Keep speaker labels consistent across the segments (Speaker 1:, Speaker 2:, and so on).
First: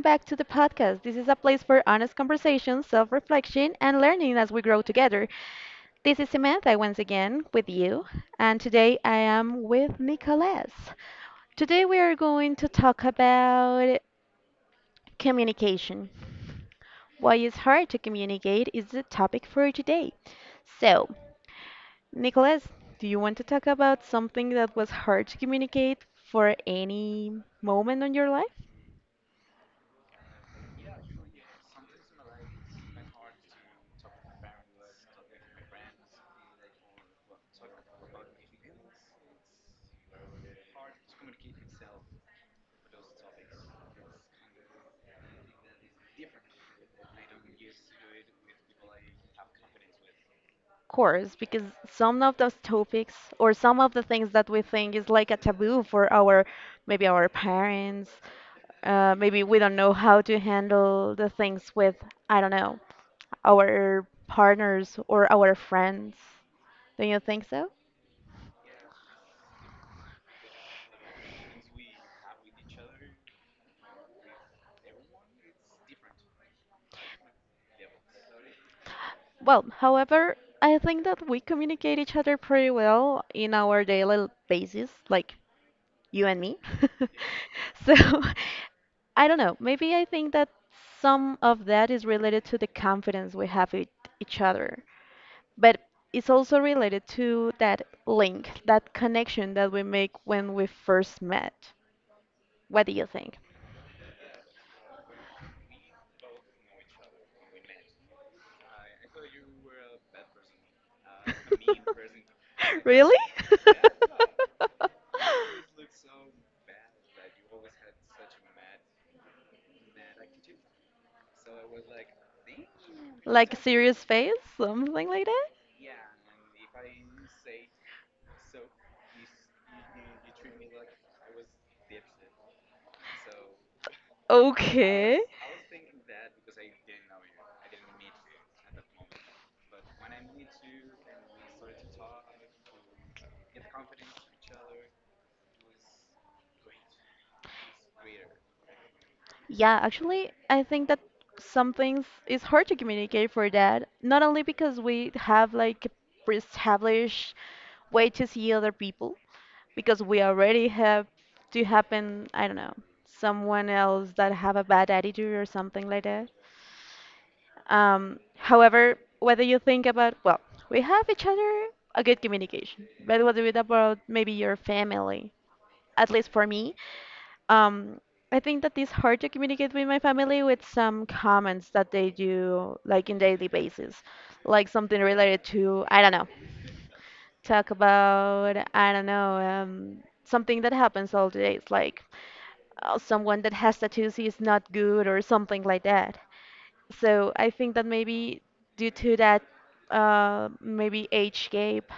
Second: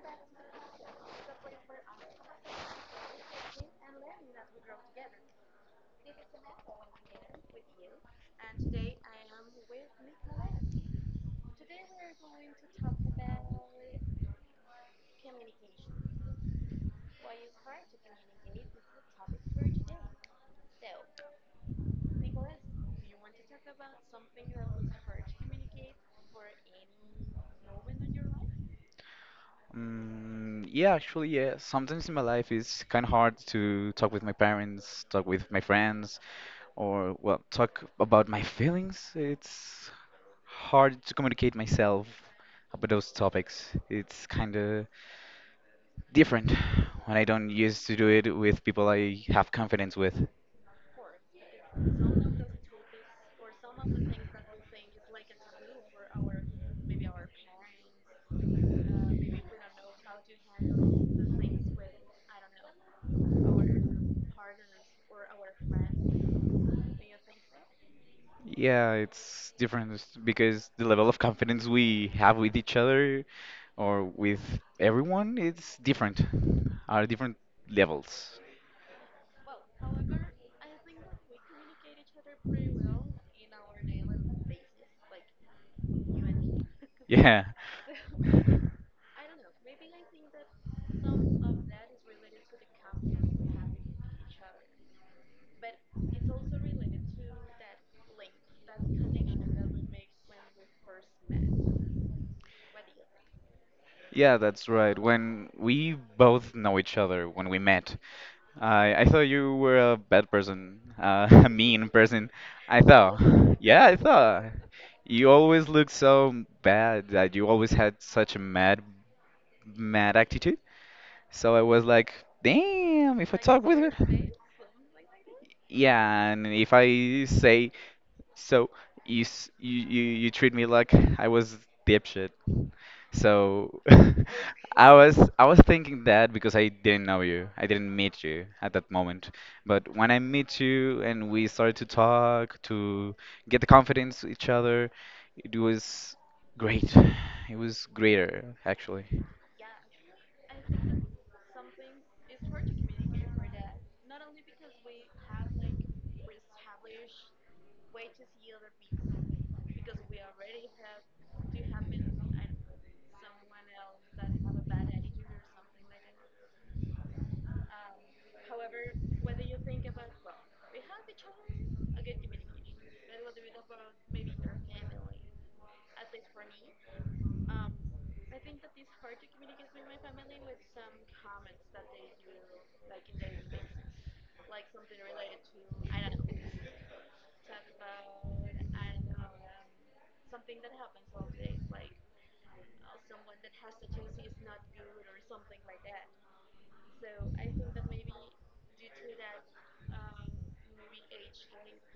Speaker 1: back to the podcast. This is a place for honest conversation, self reflection, and learning as we grow together. This is Samantha once again with you, and today I am with Nicolas. Today we are going to talk about communication. Why it's hard to communicate is the topic for today. So, Nicolas, do you want to talk about something that was hard to communicate for any moment in your life?
Speaker 2: Yeah. Sometimes in my life, it's kind of hard to talk with my parents, talk with my friends, or, well, talk about my feelings. It's hard to communicate myself about those topics. It's kind of different when I don't used to do it with people I have confidence with.
Speaker 1: Course, because some of those topics or some of the things that we think is like a taboo for our maybe our parents, maybe we don't know how to handle the things with, I don't know, our partners or our friends. Don't you think so?
Speaker 2: Yeah, it's different because the level of confidence we have with each other or with everyone, it's different. Are different levels.
Speaker 1: Well, however, I think that we communicate each other pretty well in our daily basis, like you and me.
Speaker 2: Yeah.
Speaker 1: So I don't know. Maybe I think that some of that is related to the confidence we have with each other, but it's also related to that link, that connection that we make when we first met. What do you think?
Speaker 2: Yeah, that's right. When we both know each other, when we met, I thought you were a bad person, a mean person. I
Speaker 1: Really?
Speaker 2: thought, yeah, I thought you always looked so bad that you always had such a mad attitude. So I was like, damn, if I
Speaker 1: Like a
Speaker 2: talk with
Speaker 1: serious
Speaker 2: her,
Speaker 1: face, something like that?
Speaker 2: yeah, and if I say so, you s- you treat me like I was dipshit. So I
Speaker 1: Okay.
Speaker 2: was I was thinking that because I didn't know you. I didn't meet you at that moment. But when I meet you and we started to talk, to get the confidence with each other, it was great. It was greater actually.
Speaker 1: Yeah, actually, I think that some things is hard to communicate for that. Not only because we have like a pre-established way to see other people, because we already have to happen, I don't know, someone else that have a bad attitude or something like that. However, whether you think about, well, we have each other, a good communication. But what about maybe your family? At least for me, um, I think that it's hard to communicate with my family with some comments that they do like in daily basis, like something related to, I don't know, talk about, I don't know, something that happens all the days, like someone that has tattoos is not good or something like that. So I think that maybe due to that, maybe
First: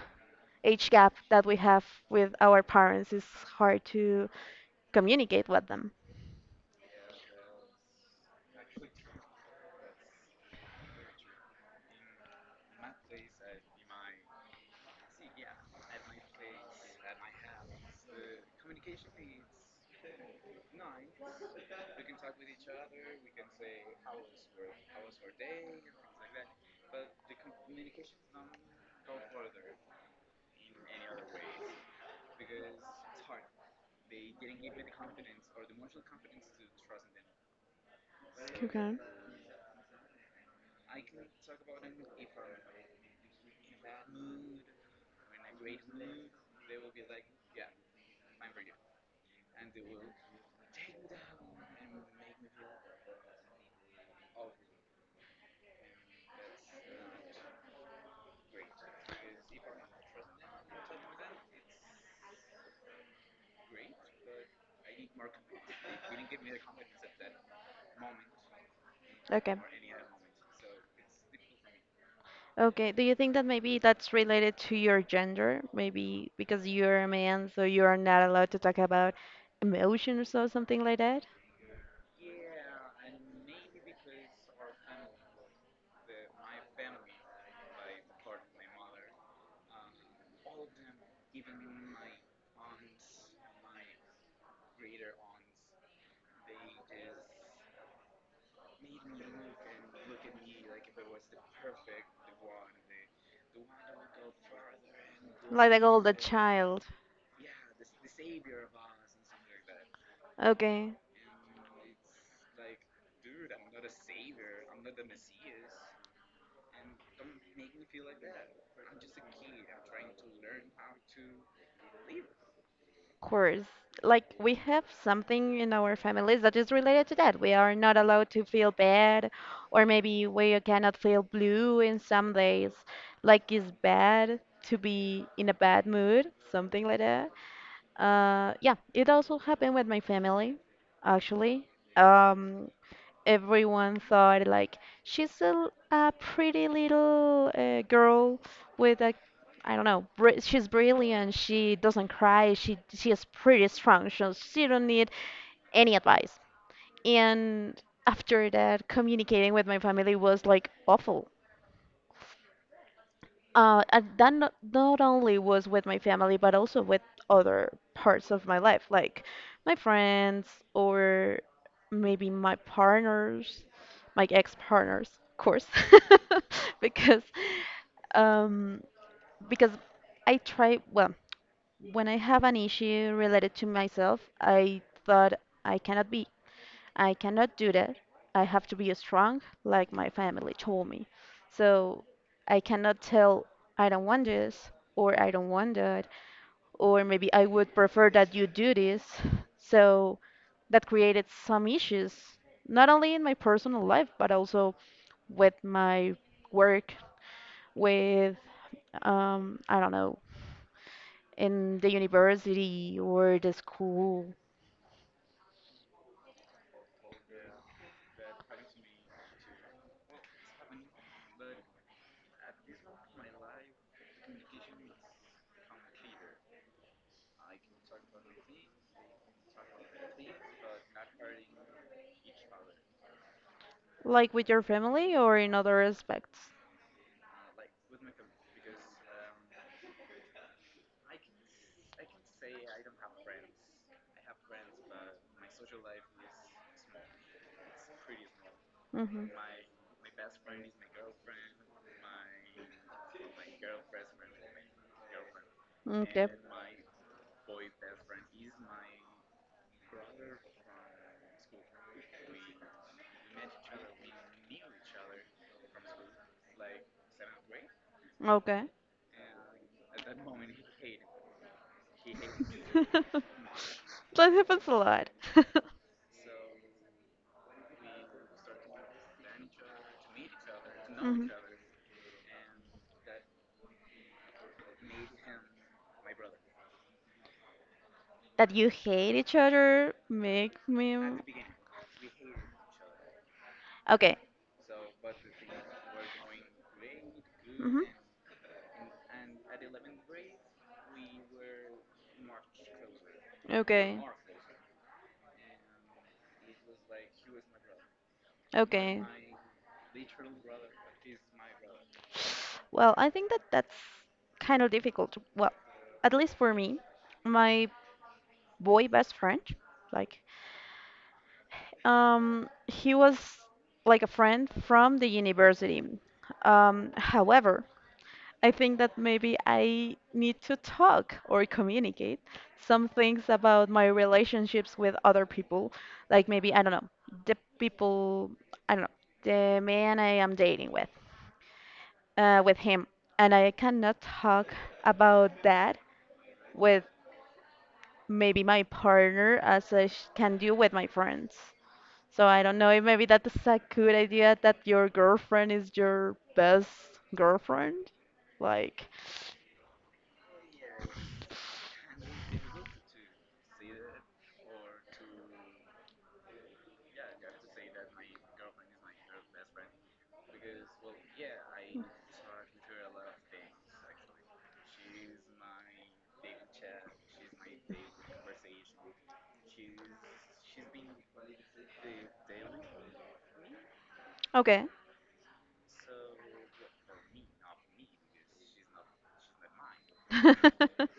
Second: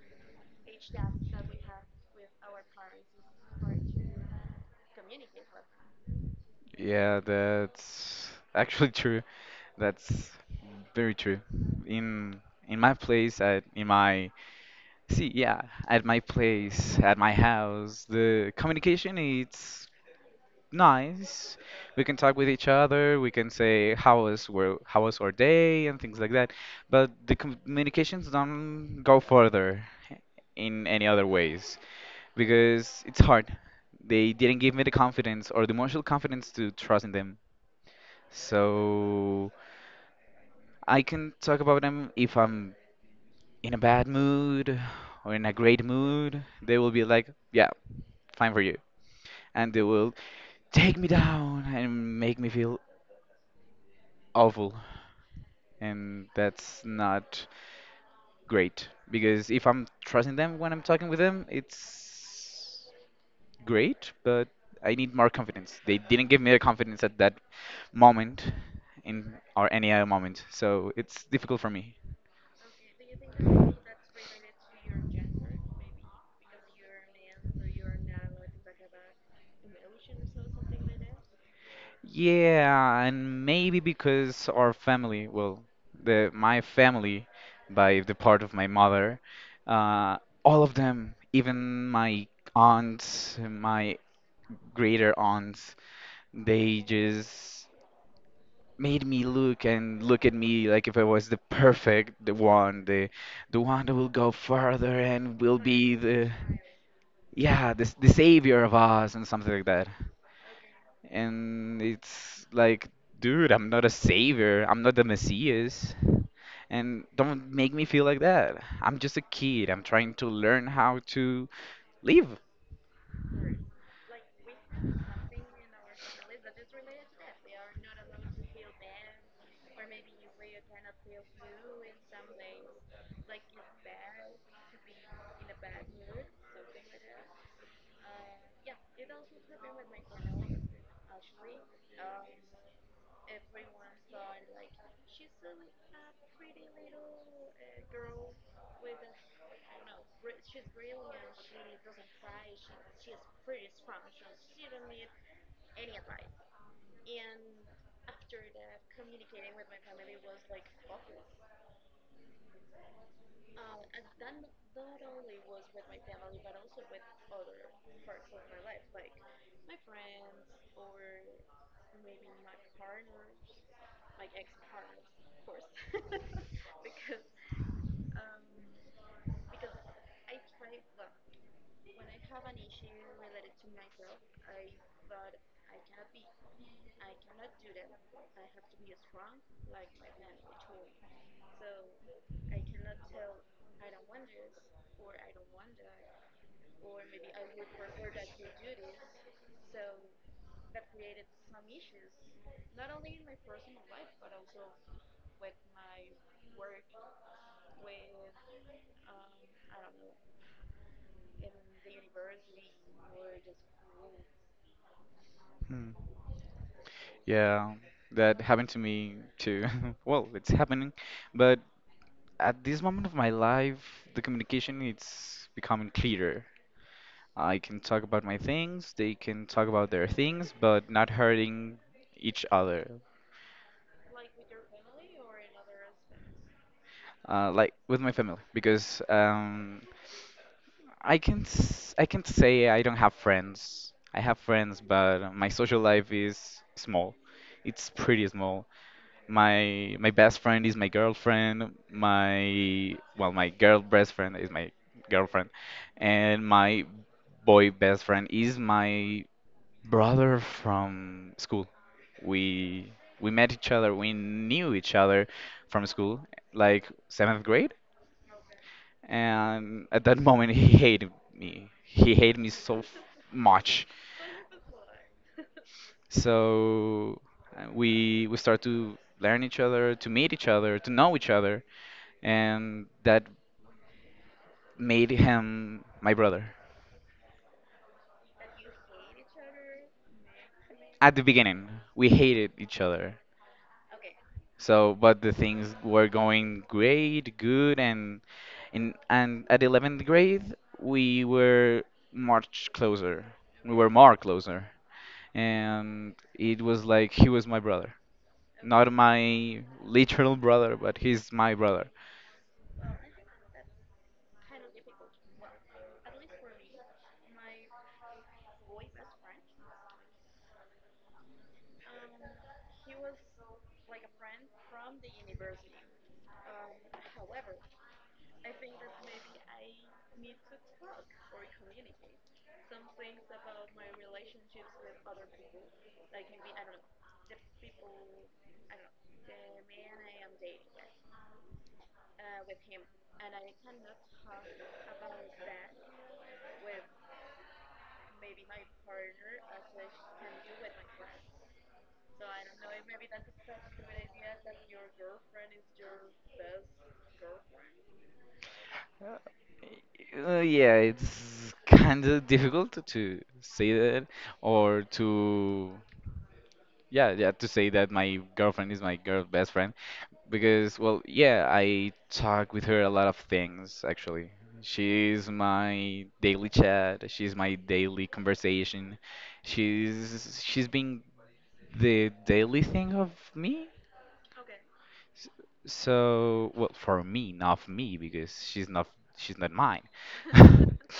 Speaker 1: age gap that we have with our parents is hard to communicate with them.
Speaker 2: Yeah, that's actually true. That's very true. In in my place at in my see, yeah, at my place, at my house, the communication it's nice. We can talk with each other. We can say how was our day and things like that. But the communications don't go further in any other ways because it's hard. They didn't give me the confidence or the emotional confidence to trust in them. So I can talk about them if I'm in a bad mood or in a great mood. They will be like, yeah, fine for you. And they will take me down and make me feel awful. And that's not great because if I'm trusting them when I'm talking with them, it's great, but I need more confidence. They didn't give me the confidence at that moment in
Speaker 1: Okay.
Speaker 2: or any other moment, so it's difficult for me.
Speaker 1: Okay. Do you think that maybe that's related to your gender? Maybe because you're a man, so you are not allowed to talk about emotions or something like that?
Speaker 2: Yeah, and maybe because our family, well, the my family by the part of my mother, uh, all of them, even my aunts, my greater aunts, they just made me look and look at me like if I was the perfect the one that will go further and will
Speaker 1: Like,
Speaker 2: be
Speaker 1: oh, the older
Speaker 2: the
Speaker 1: child.
Speaker 2: yeah, the savior of us and something like that.
Speaker 1: Okay,
Speaker 2: And it's like, dude, I'm not a savior. I'm not the Messias. And don't make me feel like that. I'm just a kid. I'm trying to learn how to live.
Speaker 1: of course. Like we have something in our families that is related to that. We are not allowed to feel bad, or maybe we cannot feel blue in some days. Like it's bad to be in a bad mood, something like that. Yeah, it also happened with my family, actually. Um, Everyone thought like she's a pretty little girl with a, I don't know, br she's brilliant. She doesn't cry. She is pretty strong. So she don't need any advice. And after that, communicating with my family was like awful. And that not, not only was with my family, but also with other parts of my life, like my friends or maybe my partners, my ex-partners, of course, because um, because I try, well, when I have an issue related to myself, I thought I cannot be I cannot do that. I have to be strong, like my family told me. So I cannot tell I don't want this or I don't want that, or maybe I would prefer that you do this. So that created some issues, not only in my personal life, but also with my work, with, I don't know, in the university or the school,
Speaker 2: Hmm. Yeah, that happened to me too. Well, it's happening, but at this moment of my life, the communication it's becoming clearer. I can talk about my things, they can talk about their things, but not hurting each other.
Speaker 1: like with your family or in other aspects.
Speaker 2: Like with my family, because I can say I don't have friends. I have friends, but my social life is small. It's pretty small.
Speaker 1: Hmm.
Speaker 2: My best friend is my girlfriend, my well, my girl best friend is my girlfriend,
Speaker 1: Okay.
Speaker 2: and my boy best friend is my brother from school. We we met each other, we knew each other from school, like seventh grade.
Speaker 1: Okay.
Speaker 2: And at that moment, he hated me so much.
Speaker 1: That happens a lot.
Speaker 2: So we start to learn each other, to meet each other, to know each
Speaker 1: Mhm.
Speaker 2: other, and that made him my brother.
Speaker 1: That you hate each other make me.
Speaker 2: At the beginning, we hated each other.
Speaker 1: Okay.
Speaker 2: So, but the things were going great, good,
Speaker 1: Hmm.
Speaker 2: and in and at 11th grade, we were much closer. We were
Speaker 1: Okay.
Speaker 2: more closer, and it was like he was my brother, not
Speaker 1: Okay.
Speaker 2: my literal brother, but he's my brother.
Speaker 1: Well, I think that that's kind of difficult. Well, at least for me, my boy best friend, like he was like a friend from the university. However, I think that maybe I need to talk or communicate some things about my relationships with other people. Like maybe, I don't know, the people, I don't know, the man I am dating with him. And I cannot talk about that with maybe my partner as can do with my friends. So I don't know if maybe that's a good idea that your girlfriend is your best girlfriend. Like,
Speaker 2: Yeah, it's kind of difficult to say that or to yeah, to say that my girlfriend is my girl best friend because, well, yeah, I talk with her a lot of things actually. She's my daily chat, she's my daily conversation. She's been the daily thing of me.
Speaker 1: okay.
Speaker 2: S- So, well, for me, not for me, because she's not mine.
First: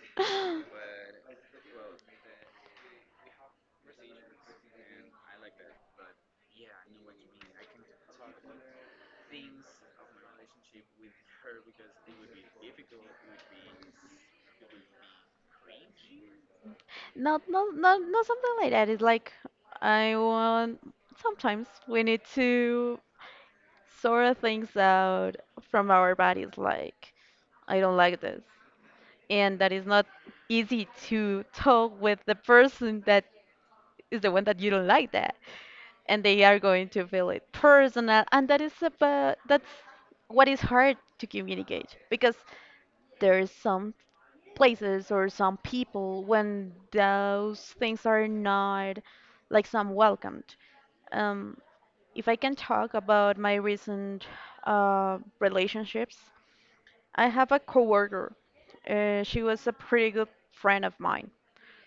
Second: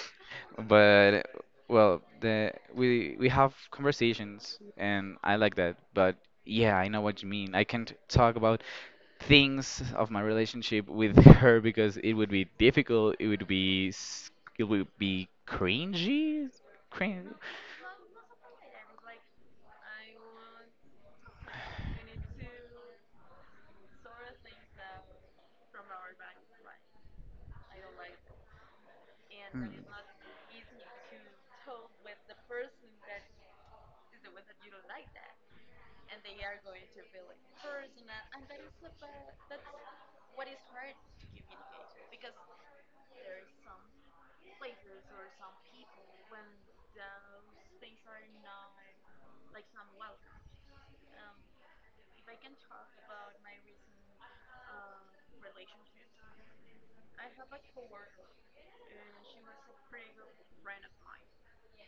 Speaker 2: But well, the we have conversations, and I like that. But yeah, I know what you mean. I can't talk about things of my relationship with her because it would be difficult. It would be cringy, cringe.
Speaker 1: Not, not, not, not something like that. It's like I want. Sometimes we need to sort of things out from our bodies. Like I don't like this, and
Speaker 2: Hmm.
Speaker 1: that is not easy to talk with the person that is the one that you don't like that, and they are going to feel it personal and that is about that's what is hard to communicate because there's some places or some people when those things are not like some welcomed. um, if I can talk about my recent relationships, I have a coworker. She was a pretty good friend of mine.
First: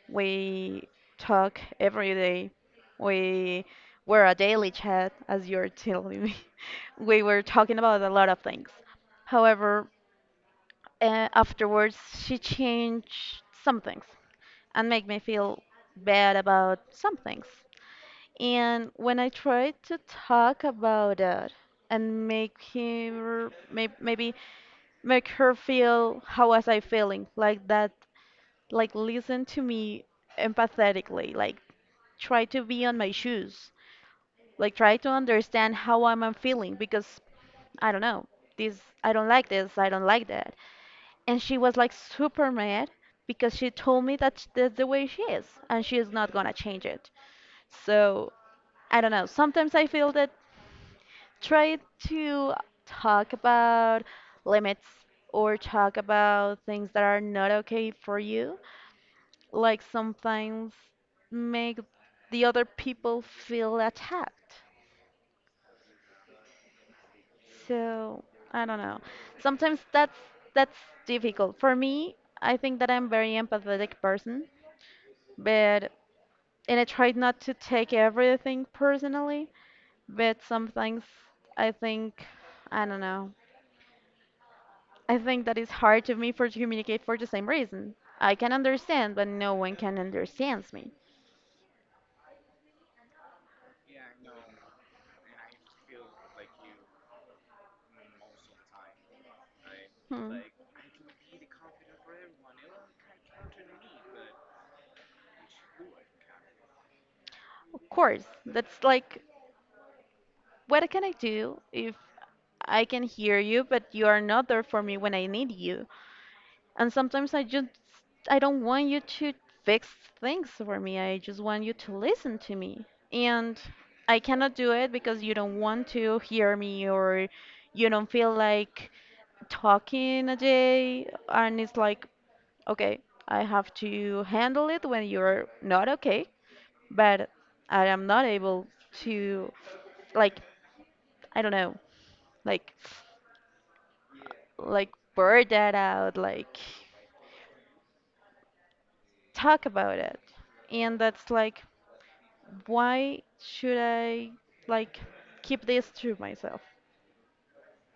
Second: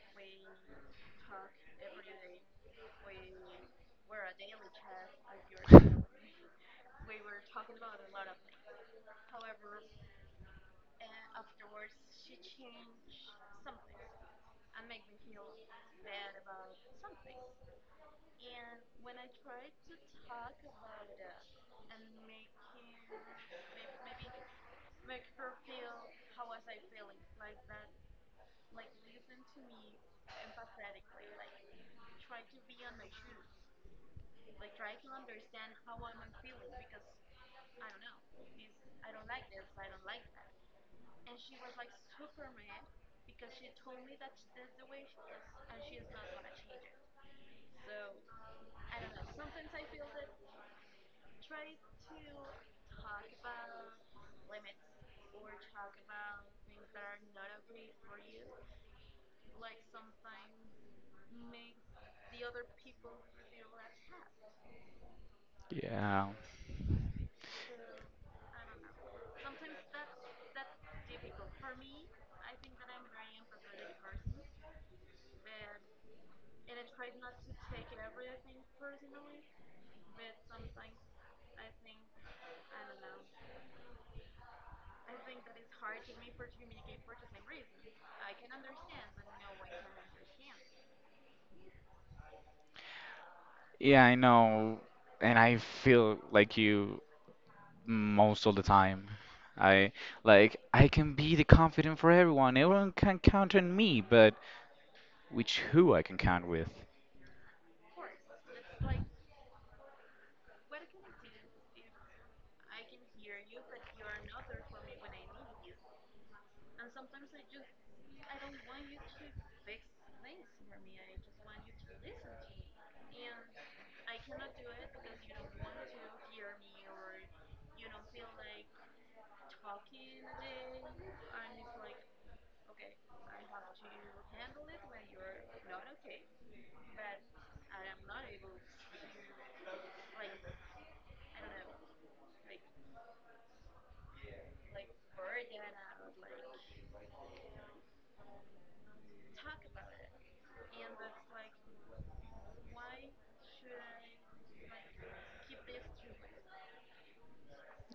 Speaker 1: We talk every day. We were a daily chat, as you're telling me. We were talking about a lot of things. However, afterwards, she changed some things and made me feel bad about some things. And when I tried to talk about it and make her maybe make her feel how was I feeling, like that, like listen to me empathetically, like try to be on my shoes, like try to understand how I feeling, because I don't know this. I don't like this. I don't like that. And she was like super mad, because she told me that that's the way she is, and she is not gonna change it. So I don't know. Sometimes I feel that try to talk about limits or talk about things that are not okay for you, like sometimes make the other people feel attacked.
Speaker 2: Yeah.
Speaker 1: So I don't know. Sometimes that's difficult. For me, I think that I'm very empathetic person, but and I try not to take everything personally, but some things I think I don't know. I think that it's hard to me for to communicate for the same reason. I can understand, but no one can understands me.
Speaker 2: Yeah, I know, and I feel like you most of the time. I
Speaker 1: Hmm.
Speaker 2: Like I can be the confident for everyone. Everyone can count on me, but which who I can count with?
Speaker 1: Of course, that's like what can I do if I can hear you, but you are not there for me when I need you? And sometimes I just I don't want you to fix things for me. I just want you to listen to me. And I cannot do it because you don't want to hear me, or you don't feel like talking a day, and it's like, okay, I have to handle it when you're not okay, but I am not able to like I don't know, like like blur that out, like talk about it. And that's like, why should I like keep this to myself?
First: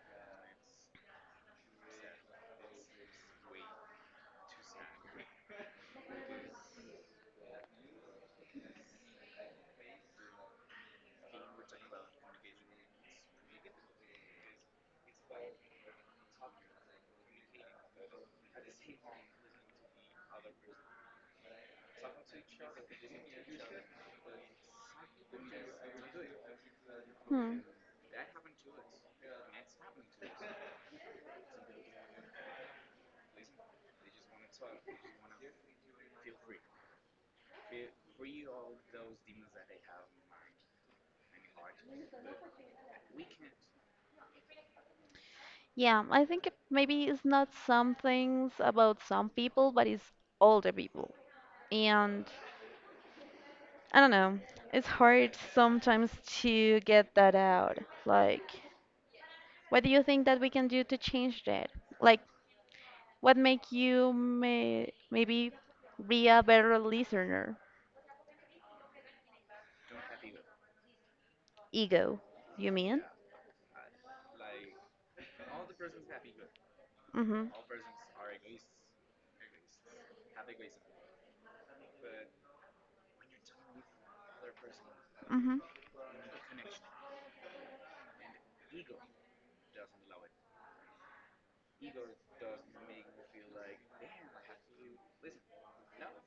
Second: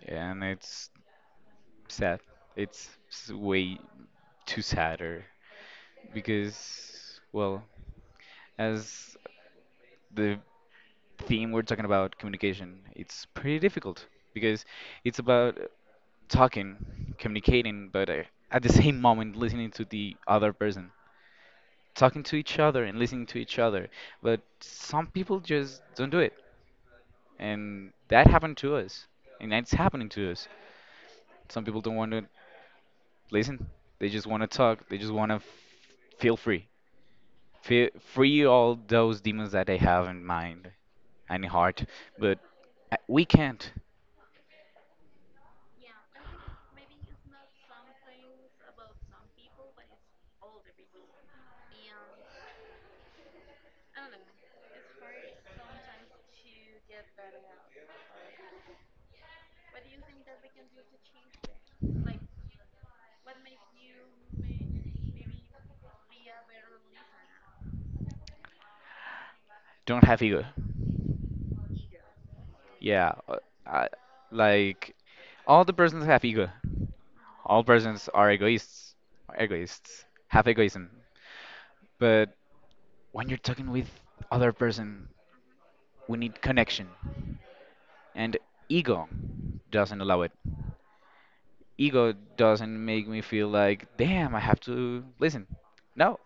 Speaker 2: And it's sad. Way too sadder because, well, as the theme we're talking about communication, it's pretty difficult because it's about talking, communicating, but at the same moment listening to the other person, talking to each other and listening to each other. But some people just don't do it.
Speaker 1: Hmm.
Speaker 2: And that happened to us. And that's happening to us. Some people don't want to listen. They just want to talk. They just want to f- feel free. Feel free all those demons that they have in mind and in heart. But we can't.
Speaker 1: Yeah, I think it maybe it's not some things about some people, but it's all the people. And I don't know, it's hard sometimes to get that out. Like, what do you think that we can do to change that? Like, what make you maybe be a better listener?
Speaker 2: Don't have ego.
Speaker 1: Ego, you mean?
Speaker 2: Yeah. I, like, all the persons have ego.
Speaker 1: Mhm.
Speaker 2: All persons are egoists. Are egoists. Have egoism. But when you're talking with other person,
Speaker 1: Mhm.
Speaker 2: we need connection, and ego doesn't allow it. Ego doesn't make me feel like, damn, I have to listen. No,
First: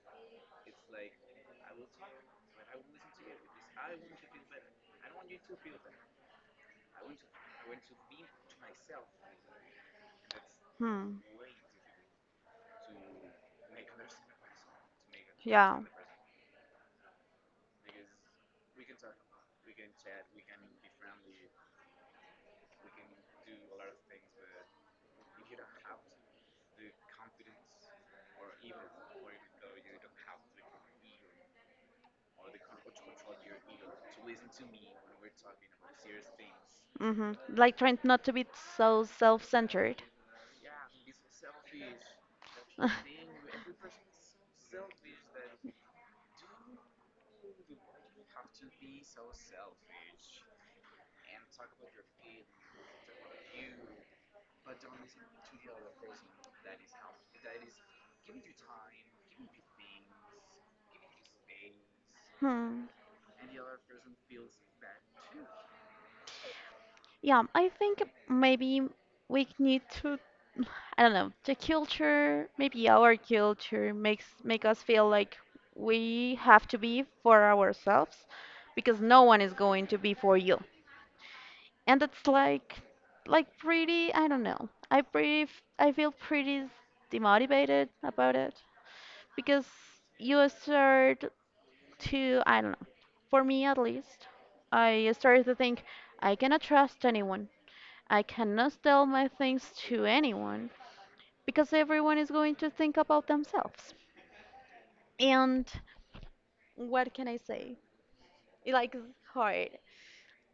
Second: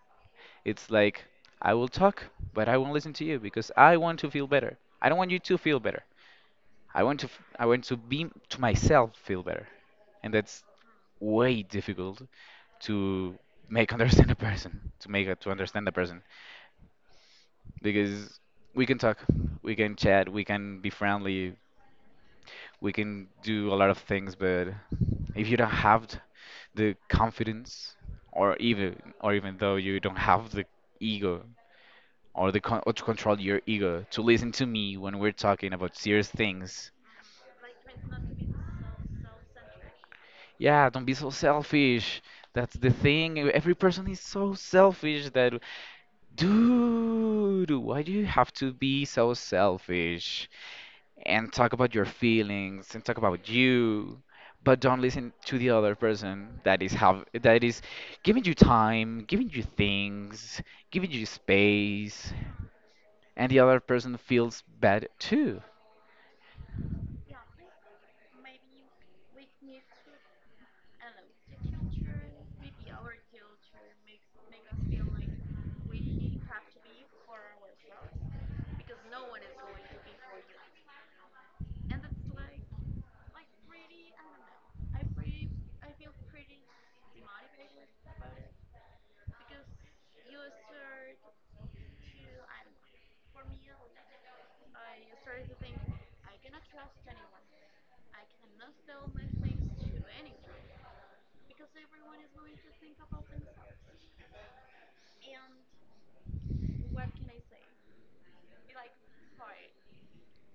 Speaker 2: it's like, I will talk but I won't listen to you because I want to feel better. I don't want you to feel better. I want to be to myself feel better. And that's
Speaker 1: Hmm.
Speaker 2: way difficult to make understand a person, to
Speaker 1: Yeah.
Speaker 2: understand a person, because we can talk, we can chat, we can be friendly, we can do a lot of things, but if you don't have the confidence, or even, or even though you don't have the ego or the or to control your ego to listen to me when we're talking about serious things.
Speaker 1: Mhm. Like trying not to be so self-centered.
Speaker 2: Yeah, don't be so selfish. That's the thing, every person is so selfish that, dude, why do you have to be so selfish and talk about your feelings and talk about you, but don't listen to the other person that is giving you time, giving you things, giving you space,
Speaker 1: Hmm.
Speaker 2: and the other person feels bad too.
Speaker 1: Yeah, I think maybe we need to, I don't know, the culture, maybe our culture makes make us feel like we have to be for ourselves, because no one is going to be for you. And that's like pretty I don't know I pretty I feel pretty demotivated about it, because you start to I don't know, for me at least, I started to think I cannot trust anyone. I cannot tell my things to anyone, because everyone is going to think about themselves. And what can I say? It like is hard.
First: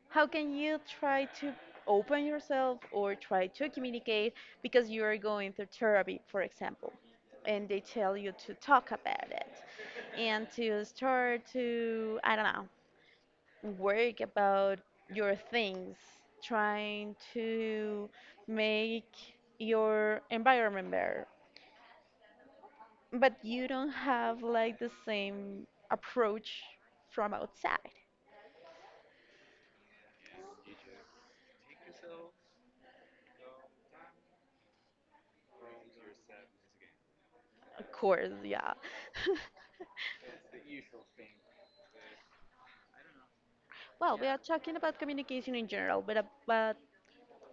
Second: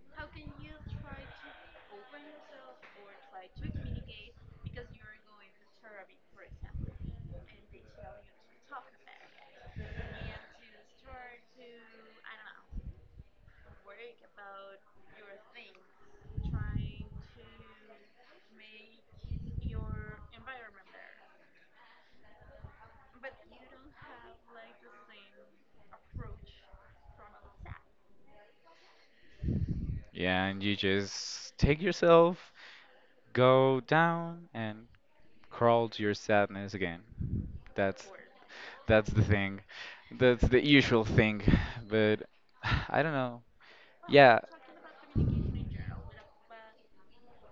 Speaker 1: How can you try to open yourself or try to communicate, because you are going through therapy, for example, and they tell you to talk about it and to start to, I don't know, work about your things, trying to make your environment better. But you don't have like the same approach from outside.
Speaker 2: Yeah, and you just take yourself, go down and crawl to your sadness again.
Speaker 1: Of
Speaker 2: that's
Speaker 1: course, yeah.
Speaker 2: that's the thing. That's the usual thing. But I don't know.
Speaker 1: Well, we are
Speaker 2: Yeah.
Speaker 1: talking about
Speaker 2: Mm.
Speaker 1: communication in general, but, but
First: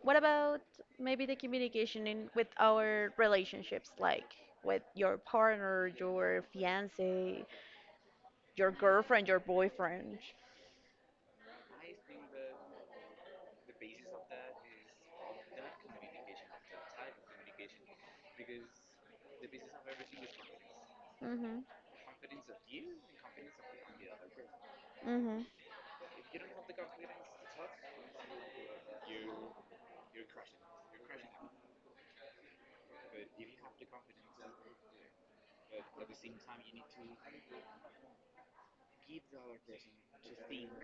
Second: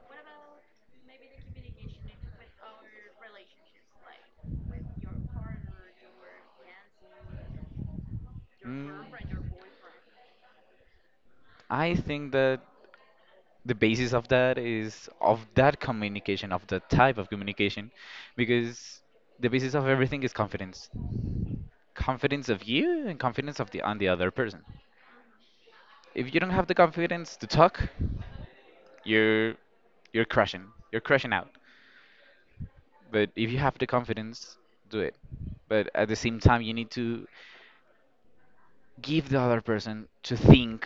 Speaker 1: what about maybe the communication in with our relationships, like with your partner, your fiance, your girlfriend, your boyfriend?
Speaker 2: I think that the basis of that is of that communication, of the type of communication, because the basis of everything is confidence.
Speaker 1: Mm-hmm.
Speaker 2: Confidence of you and confidence of the on the other person.
Speaker 1: Mm-hmm.
Speaker 2: If you don't have the confidence to talk, you're you're crashing. You're crashing out. But if you have the confidence, do it. But at the same time, you need to give the other person to think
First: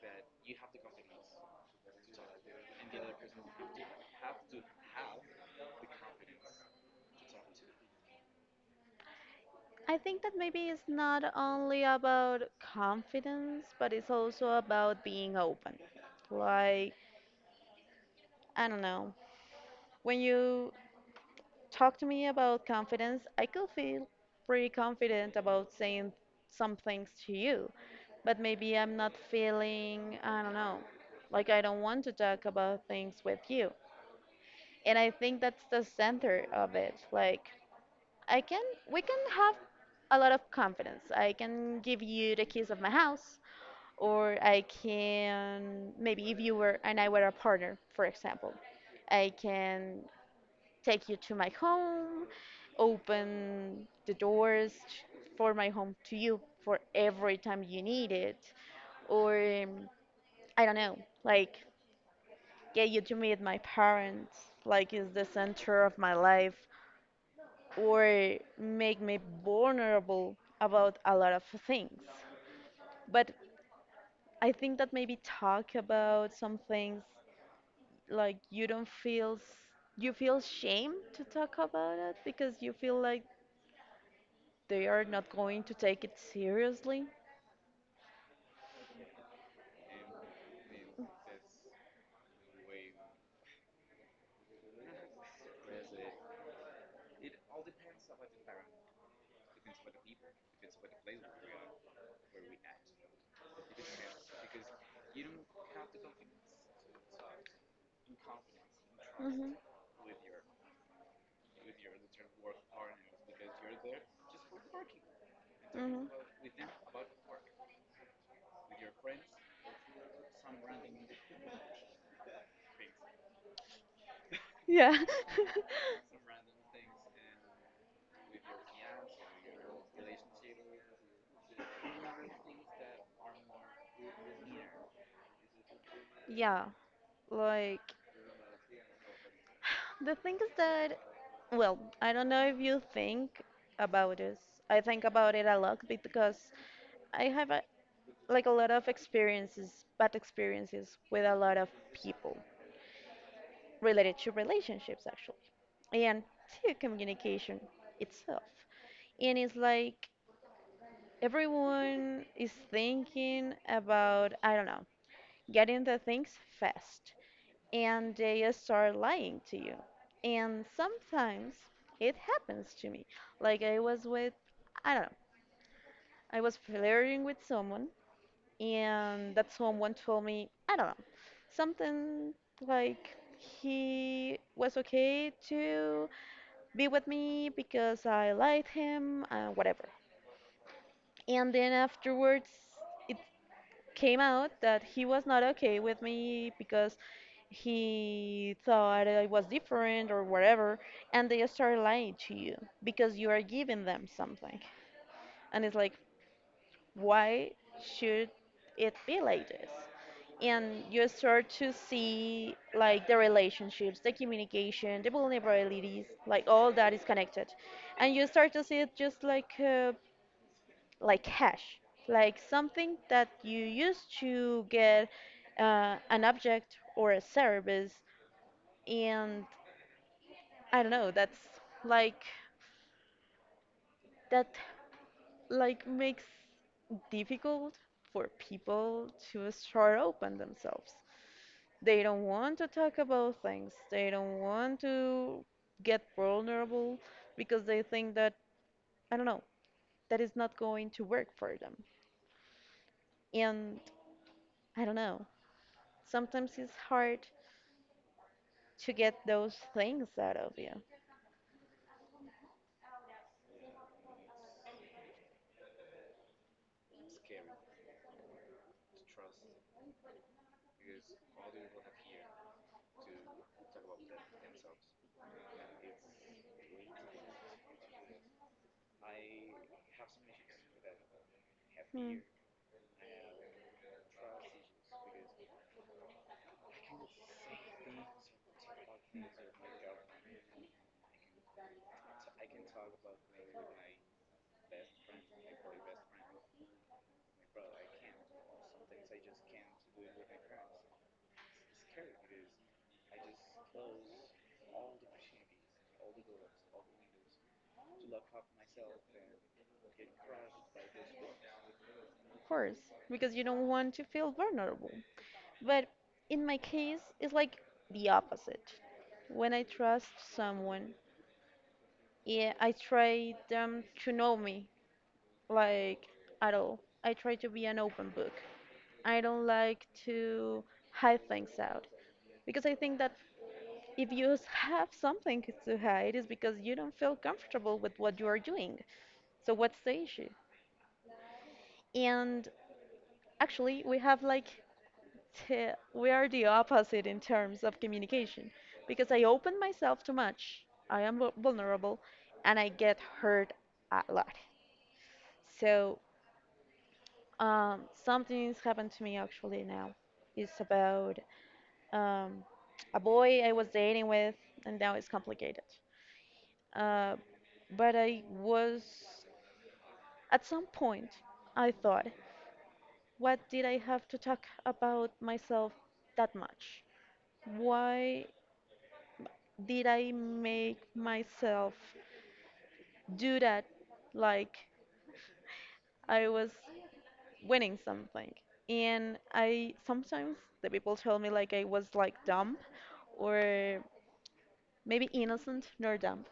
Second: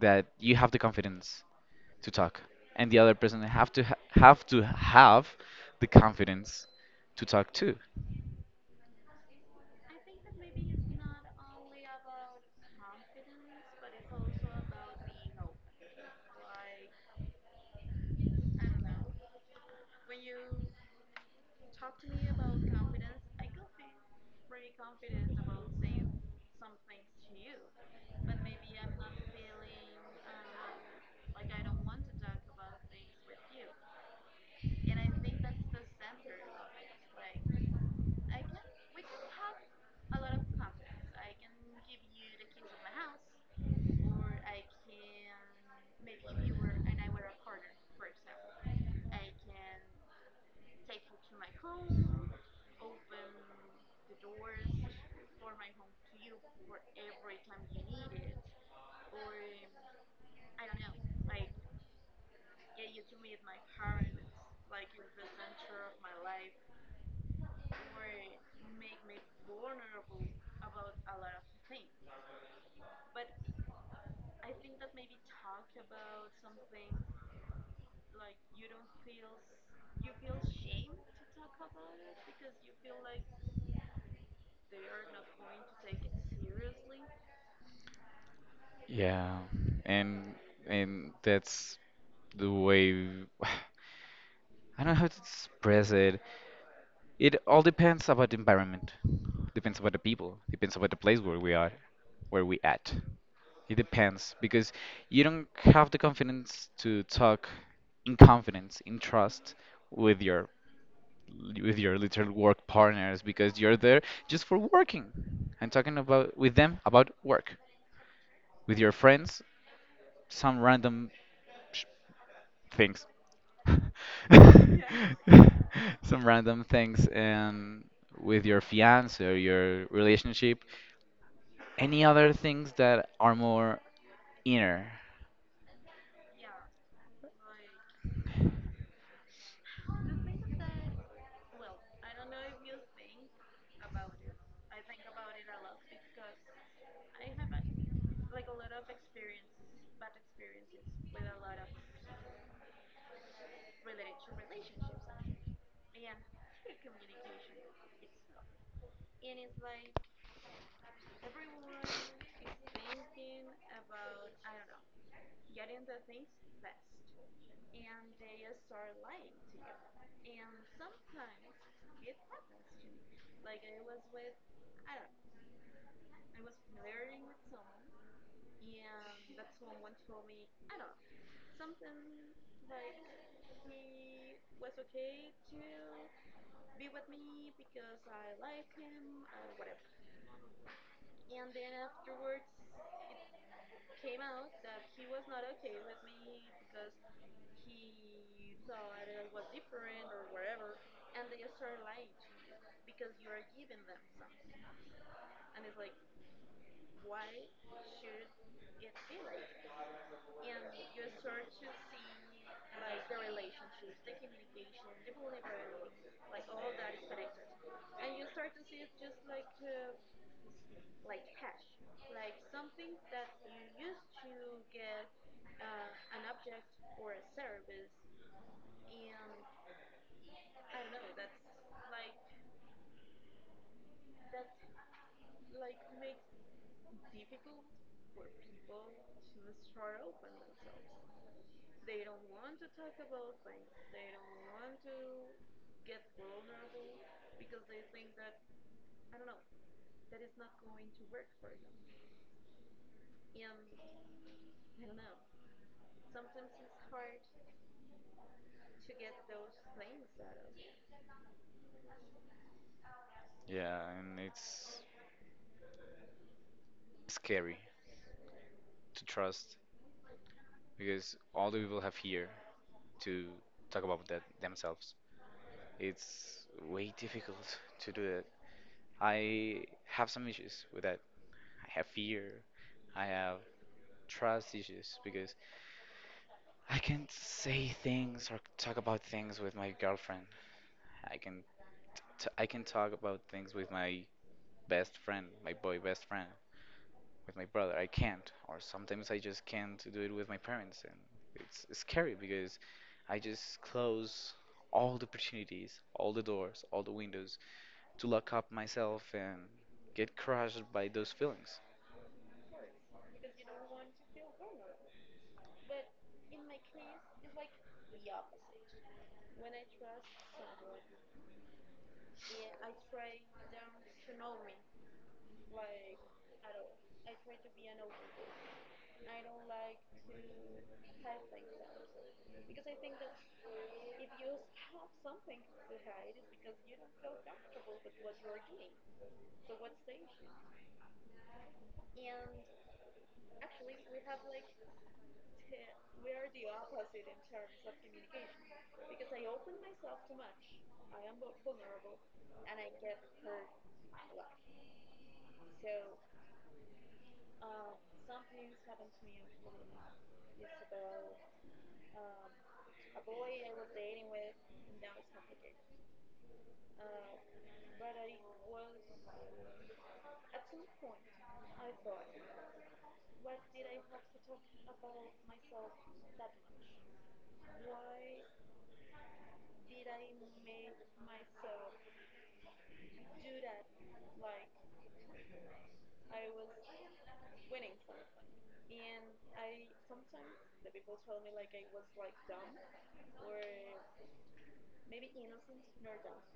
Speaker 2: that you have the confidence to talk, and the other person have to have the confidence to talk too.
Speaker 1: I think that maybe it's not only about confidence, but it's also about being open. Like, I don't know, when you talk to me about confidence, I could feel pretty confident about saying some things to you. But maybe I'm not feeling, I don't know, like I don't want to talk about things with you. And I think that's the center of it. Like, I can, we can have a lot of confidence. I can give you the keys of my house, or I can, maybe if you were and I were a partner, for example, I can take you to my home, open the doors t- for my home to you for every time you need it, or um, I don't know, like get you to meet my parents, like is the center of my life, or make me vulnerable about a lot of things. But I think that maybe talk about some things like you don't feel s- you feel shame to talk about it because you feel like they are not going to take it seriously.
Speaker 2: Yeah, and and that's the way I don't know how to express it. It all depends about the environment, depends about the people, depends about the place where we are, where we at. It depends because you don't have the confidence to talk in confidence, in
Speaker 1: Hmm.
Speaker 2: trust with your with your literal work partners because you're there just for working and talking
Speaker 1: Hmm.
Speaker 2: about with them about work. With your friends, some random sh- things.
Speaker 1: Yeah.
Speaker 2: Some random things, and with your fiance or your relationship. Any other things that are more inner?
Speaker 1: Yeah. Like, the thing is that, well, I don't know if you think about this. I think about it a lot because I have a, like a lot of experiences, bad experiences with a lot of people related to relationships, actually, and to communication itself. And it's like everyone is thinking about, I don't know, getting the things fast, and they start lying to you, and sometimes it happens to me, like I was with, I don't know, I was flirting with someone, and that someone told me, I don't know, something like he was okay to be with me because I liked him, whatever, and then afterwards it came out that he was not okay with me because he thought I was different or whatever, and they start lying to you because you are giving them something. And it's like, why should it be like this? And you start to see like the relationships, the communication, the vulnerabilities, like all that is connected. And you start to see it just like cash, like something that you use to get an object or a service, and I don't know, that's like that like makes difficult for people to start open themselves. They don't want to talk about things. They don't want to get vulnerable because they think that, I don't know, that is not going to work for them. And I don't know. Sometimes it's hard to get those things out of you.
Speaker 2: Yeah, and it's scary to trust because all the people have here to talk about that themselves. It's way difficult to do that. I have some issues with that. I have fear.
Speaker 1: Mm,
Speaker 2: I have trust issues because I can't say things or talk about things with my girlfriend. I can I can talk about things with my best friend, my boy best friend, with my brother. I can't, or sometimes I just can't do it with my parents, and it's scary because I just close all the opportunities, all the doors, all the windows to lock up myself and get crushed by those feelings.
Speaker 1: of course, because you don't want to feel vulnerable. But in my case, it's like the opposite. When I trust someone, yeah, I try them to know me, like at all. I try to be an open book. I don't like to hide things out because I think that if you s- have something to hide, it's because you don't feel comfortable with what you are doing. So what's the issue? And actually, we have like we are the opposite in terms of communication because I open myself too much. I am vulnerable and I get hurt a lot. So, something's happened to me actually now. It's about um, a boy I was dating with, and now it's complicated. Uh, but I was, at some point, I thought, what did I have to talk about myself that much? Why did I make myself do that? Like I was winning something. And I sometimes the people tell me like I was like dumb or maybe innocent, nor dumb,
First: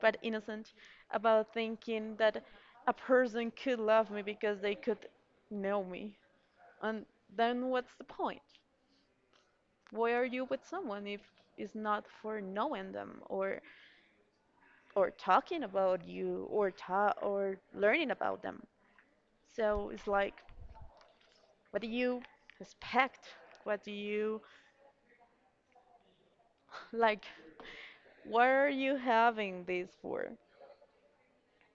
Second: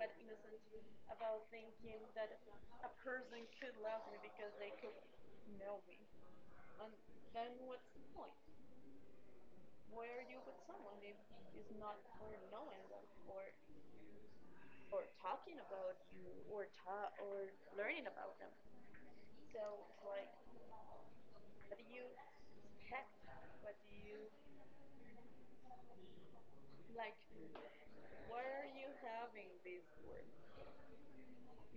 Speaker 1: but innocent about thinking that a person could love me because they could know me. And then what's the point? Why are you with someone if it's not for knowing them or talking about you or or learning about them. So it's like, what do you expect? What do you like? What are you having this for?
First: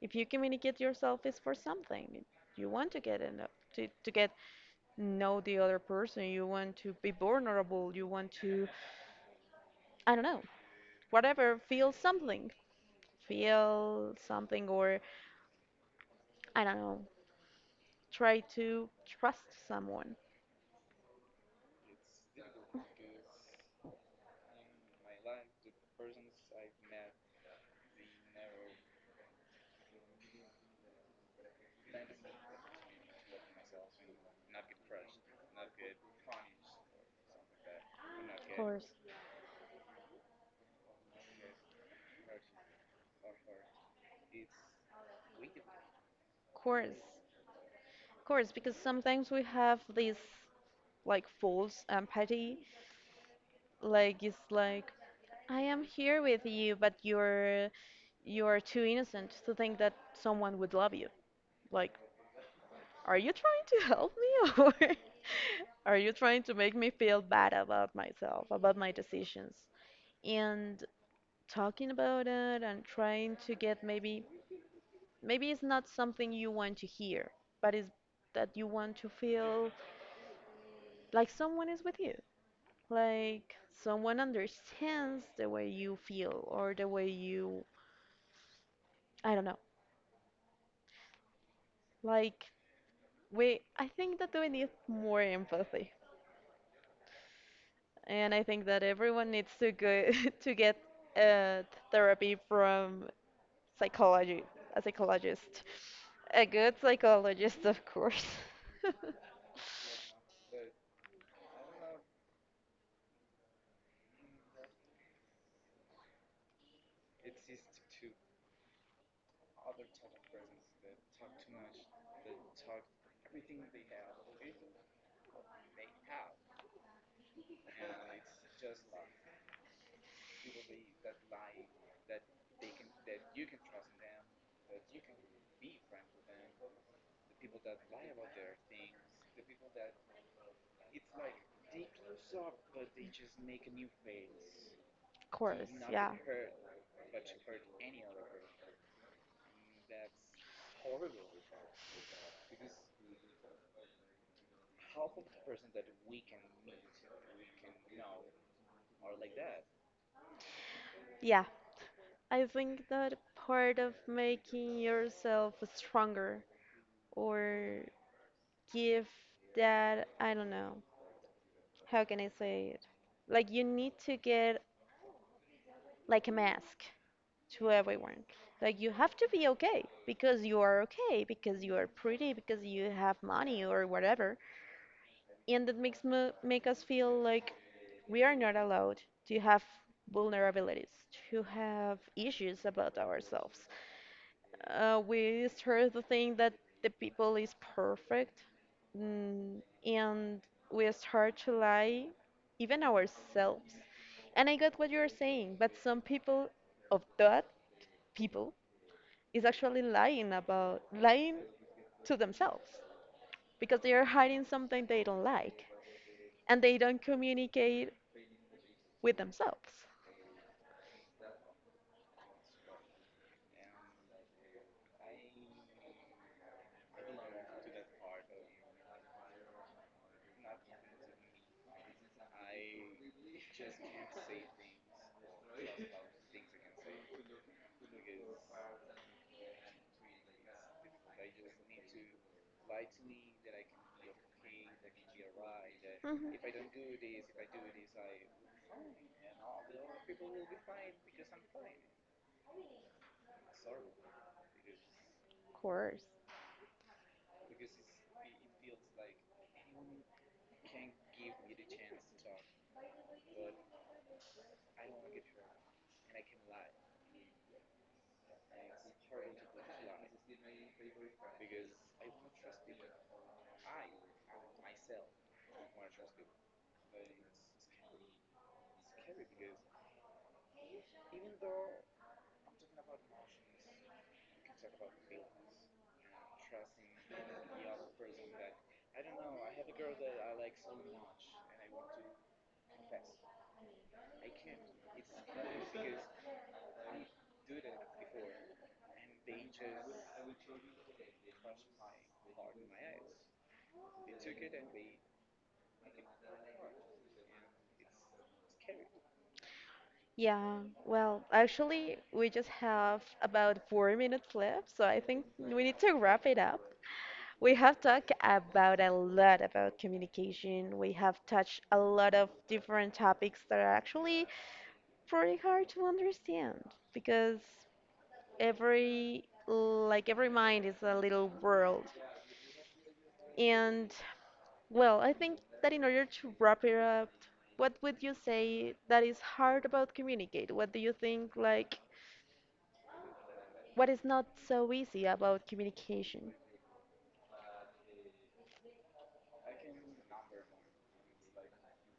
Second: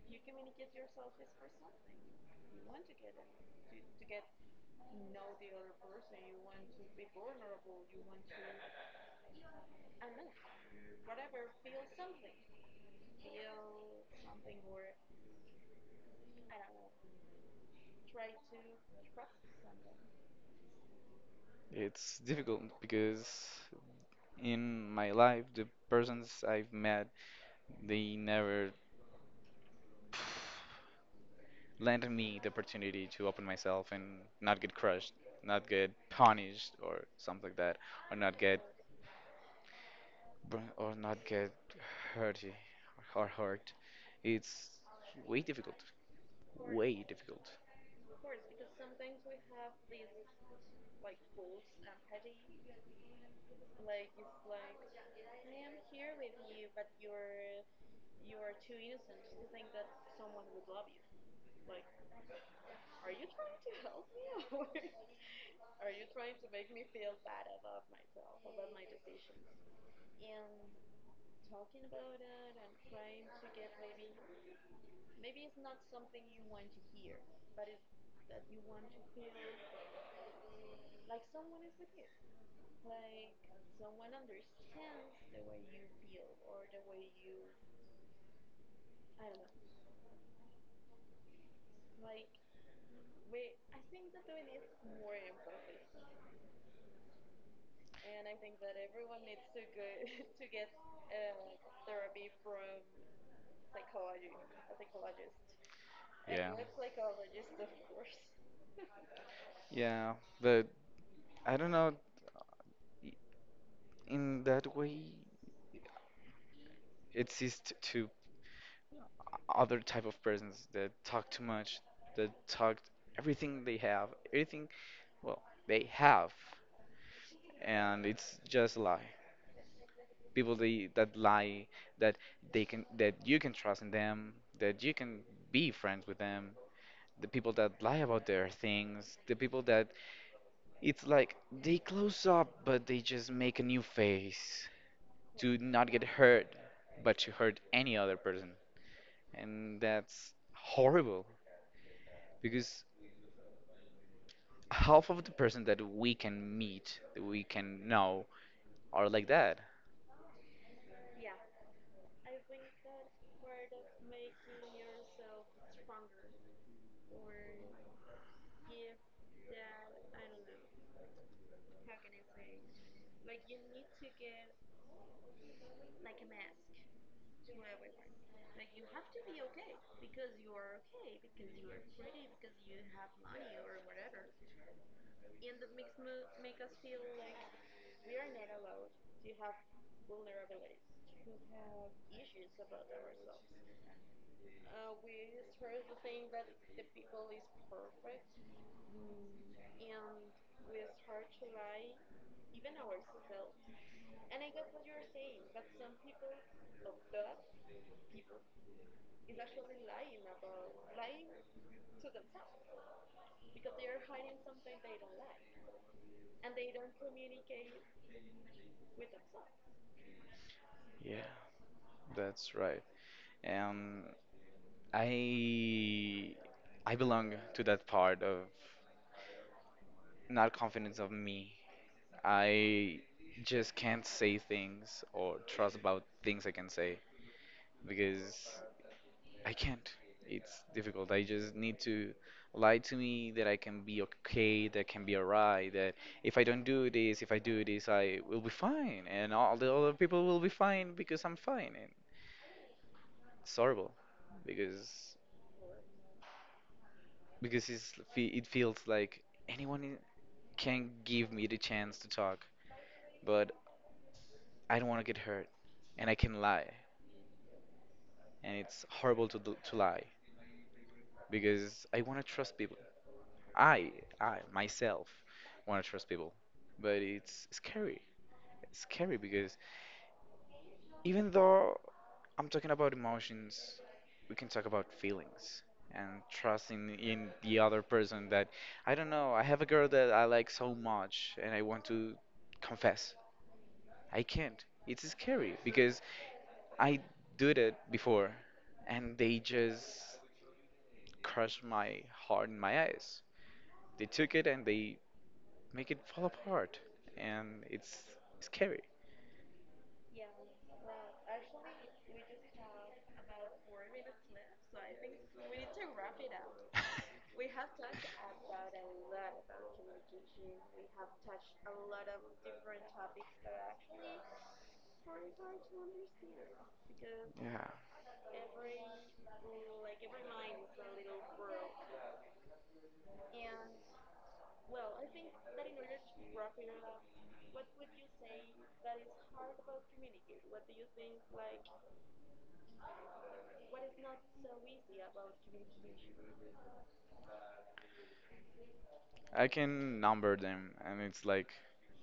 Speaker 1: If you communicate yourself, it's for something. You want to get in to get know the other person. You want to be vulnerable. You want to, I don't know, whatever. Feel something. Feel something, or I don't know. Try to trust someone.
Speaker 2: It's difficult because in my life, the persons I've met, they never lent me the opportunity to open myself and not get crushed, not get punished or something like that, or not
Speaker 1: Of
Speaker 2: get
Speaker 1: course,
Speaker 2: or not get hurt or hurt. It's way difficult.
Speaker 1: of course.
Speaker 2: Way difficult.
Speaker 1: Of course, because sometimes we have this like false empathy, like it's like I am here with you, but you are too innocent to think that someone would love you. Like, are you trying to help me or are you trying to make me feel bad about myself, about my decisions? And talking about it and trying to get maybe, maybe it's not something you want to hear, but it's that you want to feel like someone is with you. Like someone understands the way you feel or the way you, I don't know. Like I think that we need more empathy, and I think that everyone needs to go to get uh, therapy from psychology, a psychologist, a
Speaker 2: Yeah.
Speaker 1: good psychologist, of course.
Speaker 2: Yeah, but I don't know. i- In that way, exists to other type of persons that talk too much, that talk everything they have, everything, well, they have, and it's just a lie. People they, that lie that they can that you can trust in them, that you can be friends with them, the people that lie about their things, the people that, it's like they close up, but they just make a new face
Speaker 1: Of
Speaker 2: to
Speaker 1: course,
Speaker 2: not get
Speaker 1: yeah.
Speaker 2: hurt, but to hurt any other person. And that's horrible because half of the person that we can meet, that we can know, are like that.
Speaker 1: Yeah, I think that part of making yourself stronger or give that, I don't know, how can I say it, like you need to get like a mask to everyone, like you have to be okay because you are okay, because you are pretty, because you have money or whatever, and that makes me make us feel like we are not allowed to have vulnerabilities, to have issues about ourselves. We start to think that the people is perfect, mm, and we start to lie even ourselves, and I got what you're saying, but some people of that people is actually lying about lying to themselves because they are hiding something they don't like and they don't communicate with themselves.
Speaker 2: Yeah, that's right. um I I belong to that part of not confidence of me. I just can't say things or trust about things I can say because I can't. It's difficult. I just need to lie to me that I can be okay, that I can be alright, that if
Speaker 1: Mhm.
Speaker 2: I don't do this, if I do this, I will be fine, and all the other people will be fine because I'm fine. And it's horrible because
Speaker 1: Of course.
Speaker 2: it feels like anyone can give me the chance to talk, but I don't want to get hurt, and I can lie, and it's horrible to do, to lie because I want to trust people. I I myself want to trust people, but it's scary. It's scary because even though I'm talking about emotions, we can talk about feelings and trusting in the other person that I don't know. I have a girl that I like so much, and I want to confess. I can't. It's scary because I did it before, and they just crushed my heart in my eyes. They took it and they make it fall apart, and it's scary.
Speaker 1: Yeah, well, actually, we just have about four minutes left, so I think we need to wrap it up. We have talked about a lot about communication. We have touched a lot of different topics that are actually pretty hard to understand because
Speaker 2: Yeah,
Speaker 1: every, like every mind is a little world. And well, I think that in order to wrap it up, what would you say that is hard about communicate? What do you think like what is not so easy about communication?
Speaker 2: I can number them, and it's like,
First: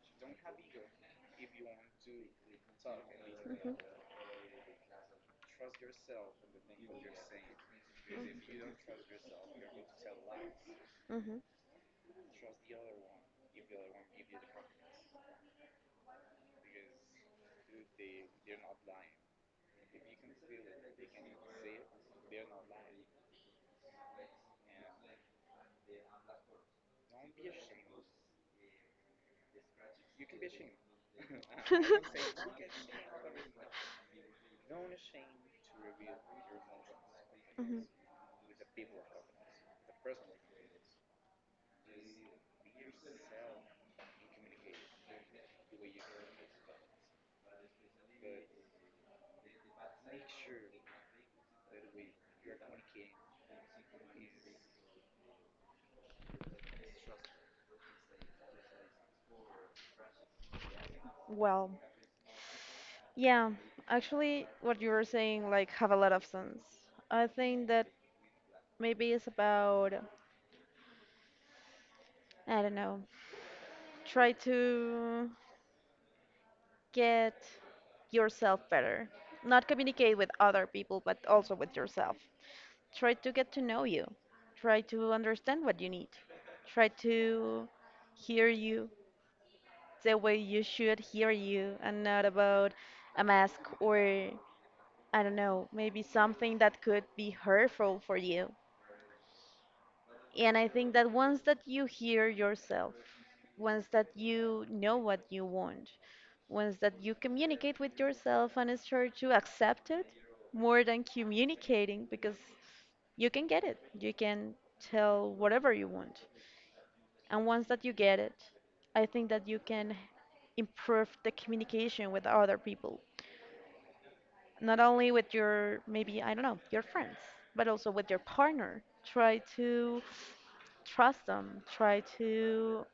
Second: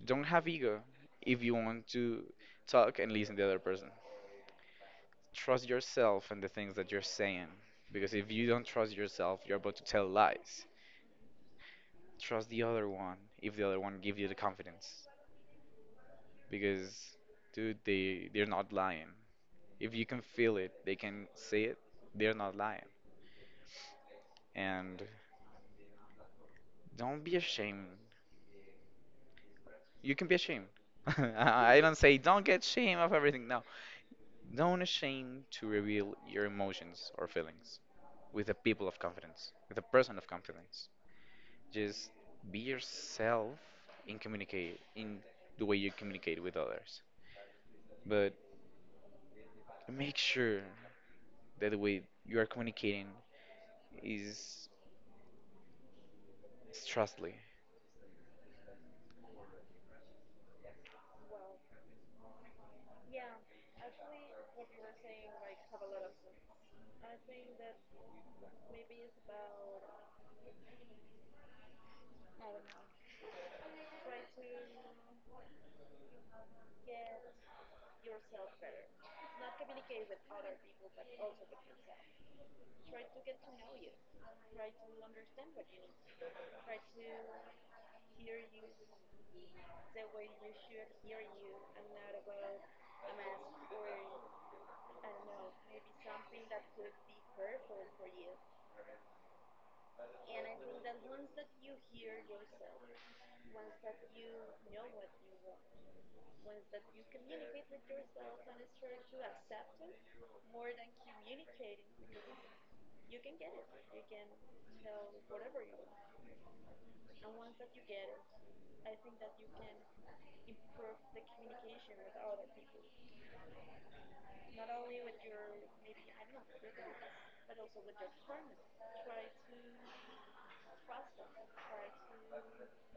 Speaker 2: don't have ego if you want to talk and listen to the other
Speaker 1: Hmm.
Speaker 2: person. Trust yourself and the things that you're saying, because if you don't trust yourself, you're about to tell lies.
Speaker 1: Hmm.
Speaker 2: Trust the other one if the other one gives you the confidence. Because dude, they're not lying. If you can feel it, they can see it. They're not lying. And don't be ashamed. You can be ashamed. I don't say don't get shame of everything, no. Don't ashamed to reveal your emotions or feelings
Speaker 1: Hmm.
Speaker 2: with a people of confidence, with a person of confidence. Just be yourself and communicate in the way you communicate with others, but make sure that the way you are communicating is trustly.
Speaker 1: Well, yeah, actually, what you were saying, like, have a lot of sense. I think that maybe it's about, I don't know, try to get yourself better. Not communicate with other people, but also with yourself. Try to get to know you. Try to understand what you need. Try to hear you, the way you should hear you and not about a mask or, I don't know, maybe something that could be hurtful for you. And I think that once that you hear yourself, once that you know what you want, once that you communicate with yourself and start to accept it more than communicating because you can get it. You can tell whatever you want. And once that you get it, I think that you can improve the communication with other people. Not only with your, maybe, I don't know, your friends, but also with your partner. Try to trust them, try to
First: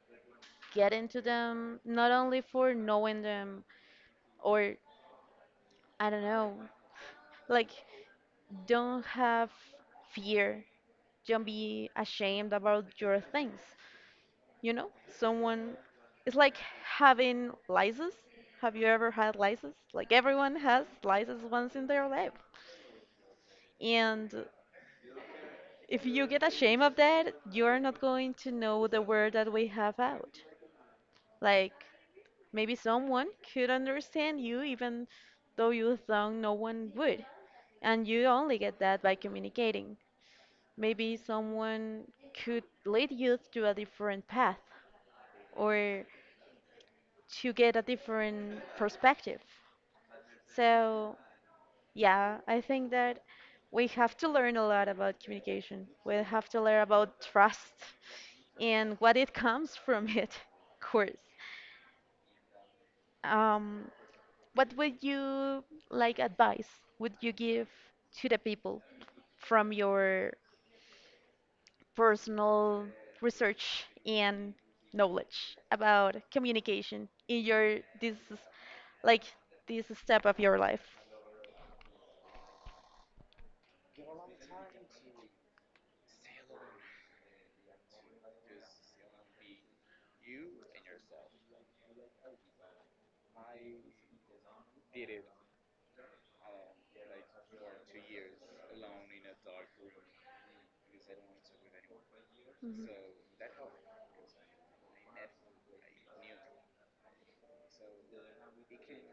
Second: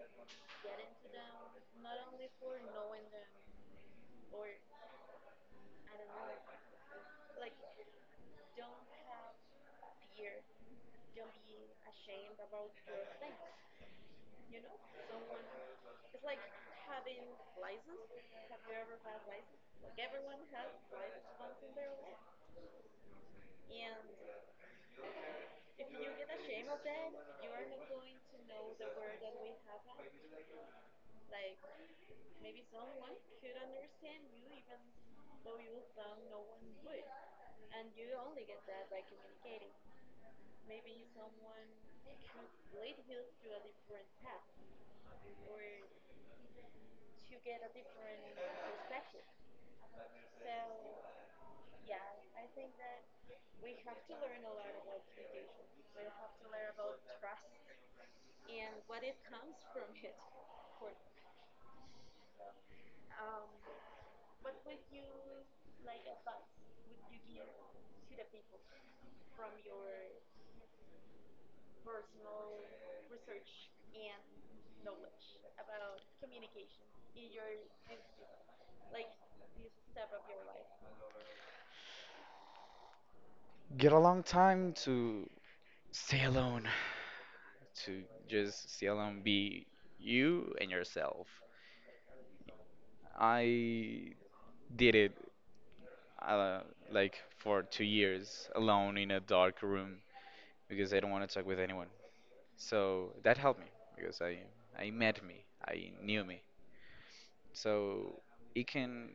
Speaker 1: get into them, not only for knowing them or, I don't know, like, don't have fear, don't be ashamed about your things. You know, someone. It's like having lysis. Have you ever had lysis? Like everyone has lysis once in their life. And if you get ashamed of that, you're not going to know the word that we have out. Like maybe someone could understand you even though you thought no one would. And you only get that by communicating. Maybe someone could lead you to a different path or to get a different perspective. So, yeah, I think that we have to learn a lot about communication. We have to learn about trust and what it comes from it, of course. Um, what would you like advice would you give to the people from your personal research and knowledge about communication in your this like this step of your life?
Speaker 2: Get a long time to stay alone, to just stay alone, be you and yourself. I did it uh, like for 2 years alone in a dark room because I don't want to talk with anyone. So that helped me because I met me, I knew me. So it can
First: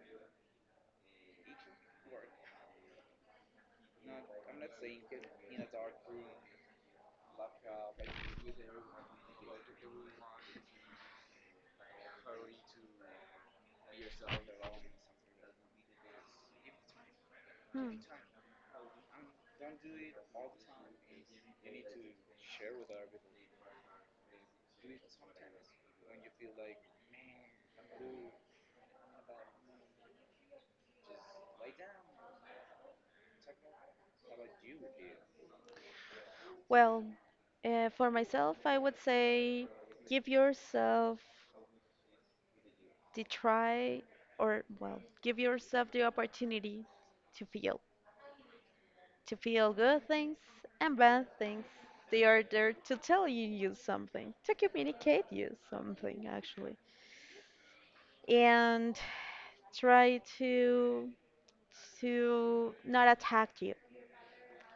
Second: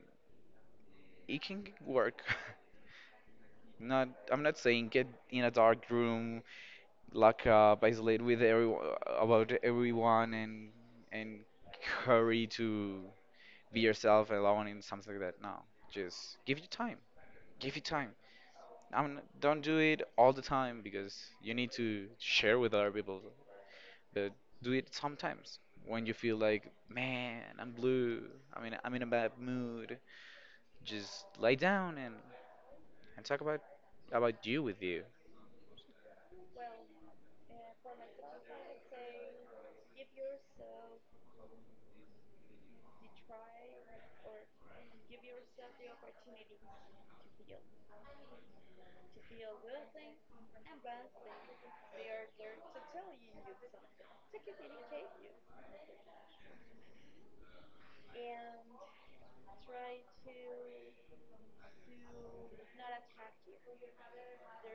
Speaker 2: it can work. Not, I'm not saying get in a dark room like basically with everyone, about everyone, and hurry to be yourself alone and something like that. No, just give you time. Give you
Speaker 1: Hmm.
Speaker 2: time. I mean, don't do it all the time because you need to share with other people. But do it sometimes when you feel like, man, I'm blue. I mean, I'm in a bad mood. Just lay down and talk about you with you.
Speaker 1: Well, for myself, I would say give yourself the try, or well, give yourself the opportunity to feel, to feel good things and bad things. They are there to tell you something, to communicate you something actually, and try to not attack you.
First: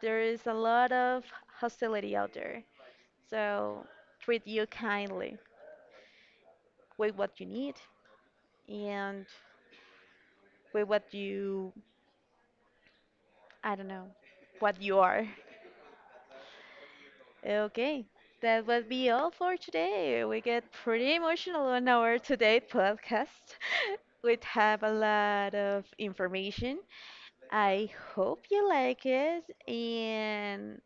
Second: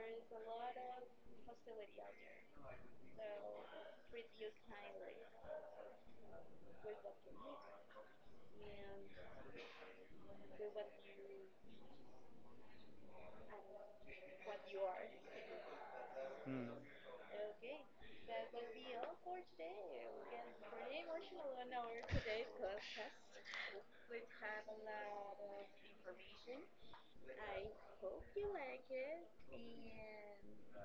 Speaker 1: There is a lot of hostility out there, so treat you kindly with what you need and with what you, I don't know, what you are.
Speaker 2: Hmm.
Speaker 1: Okay, that would be all for today. We get pretty emotional on our today podcast. We have a lot of information. I hope you like it, and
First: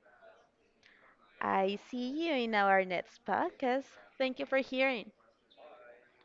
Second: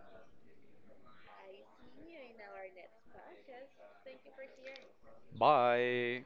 Speaker 1: I see you in our next podcast. Thank you for hearing.
Speaker 2: Bye.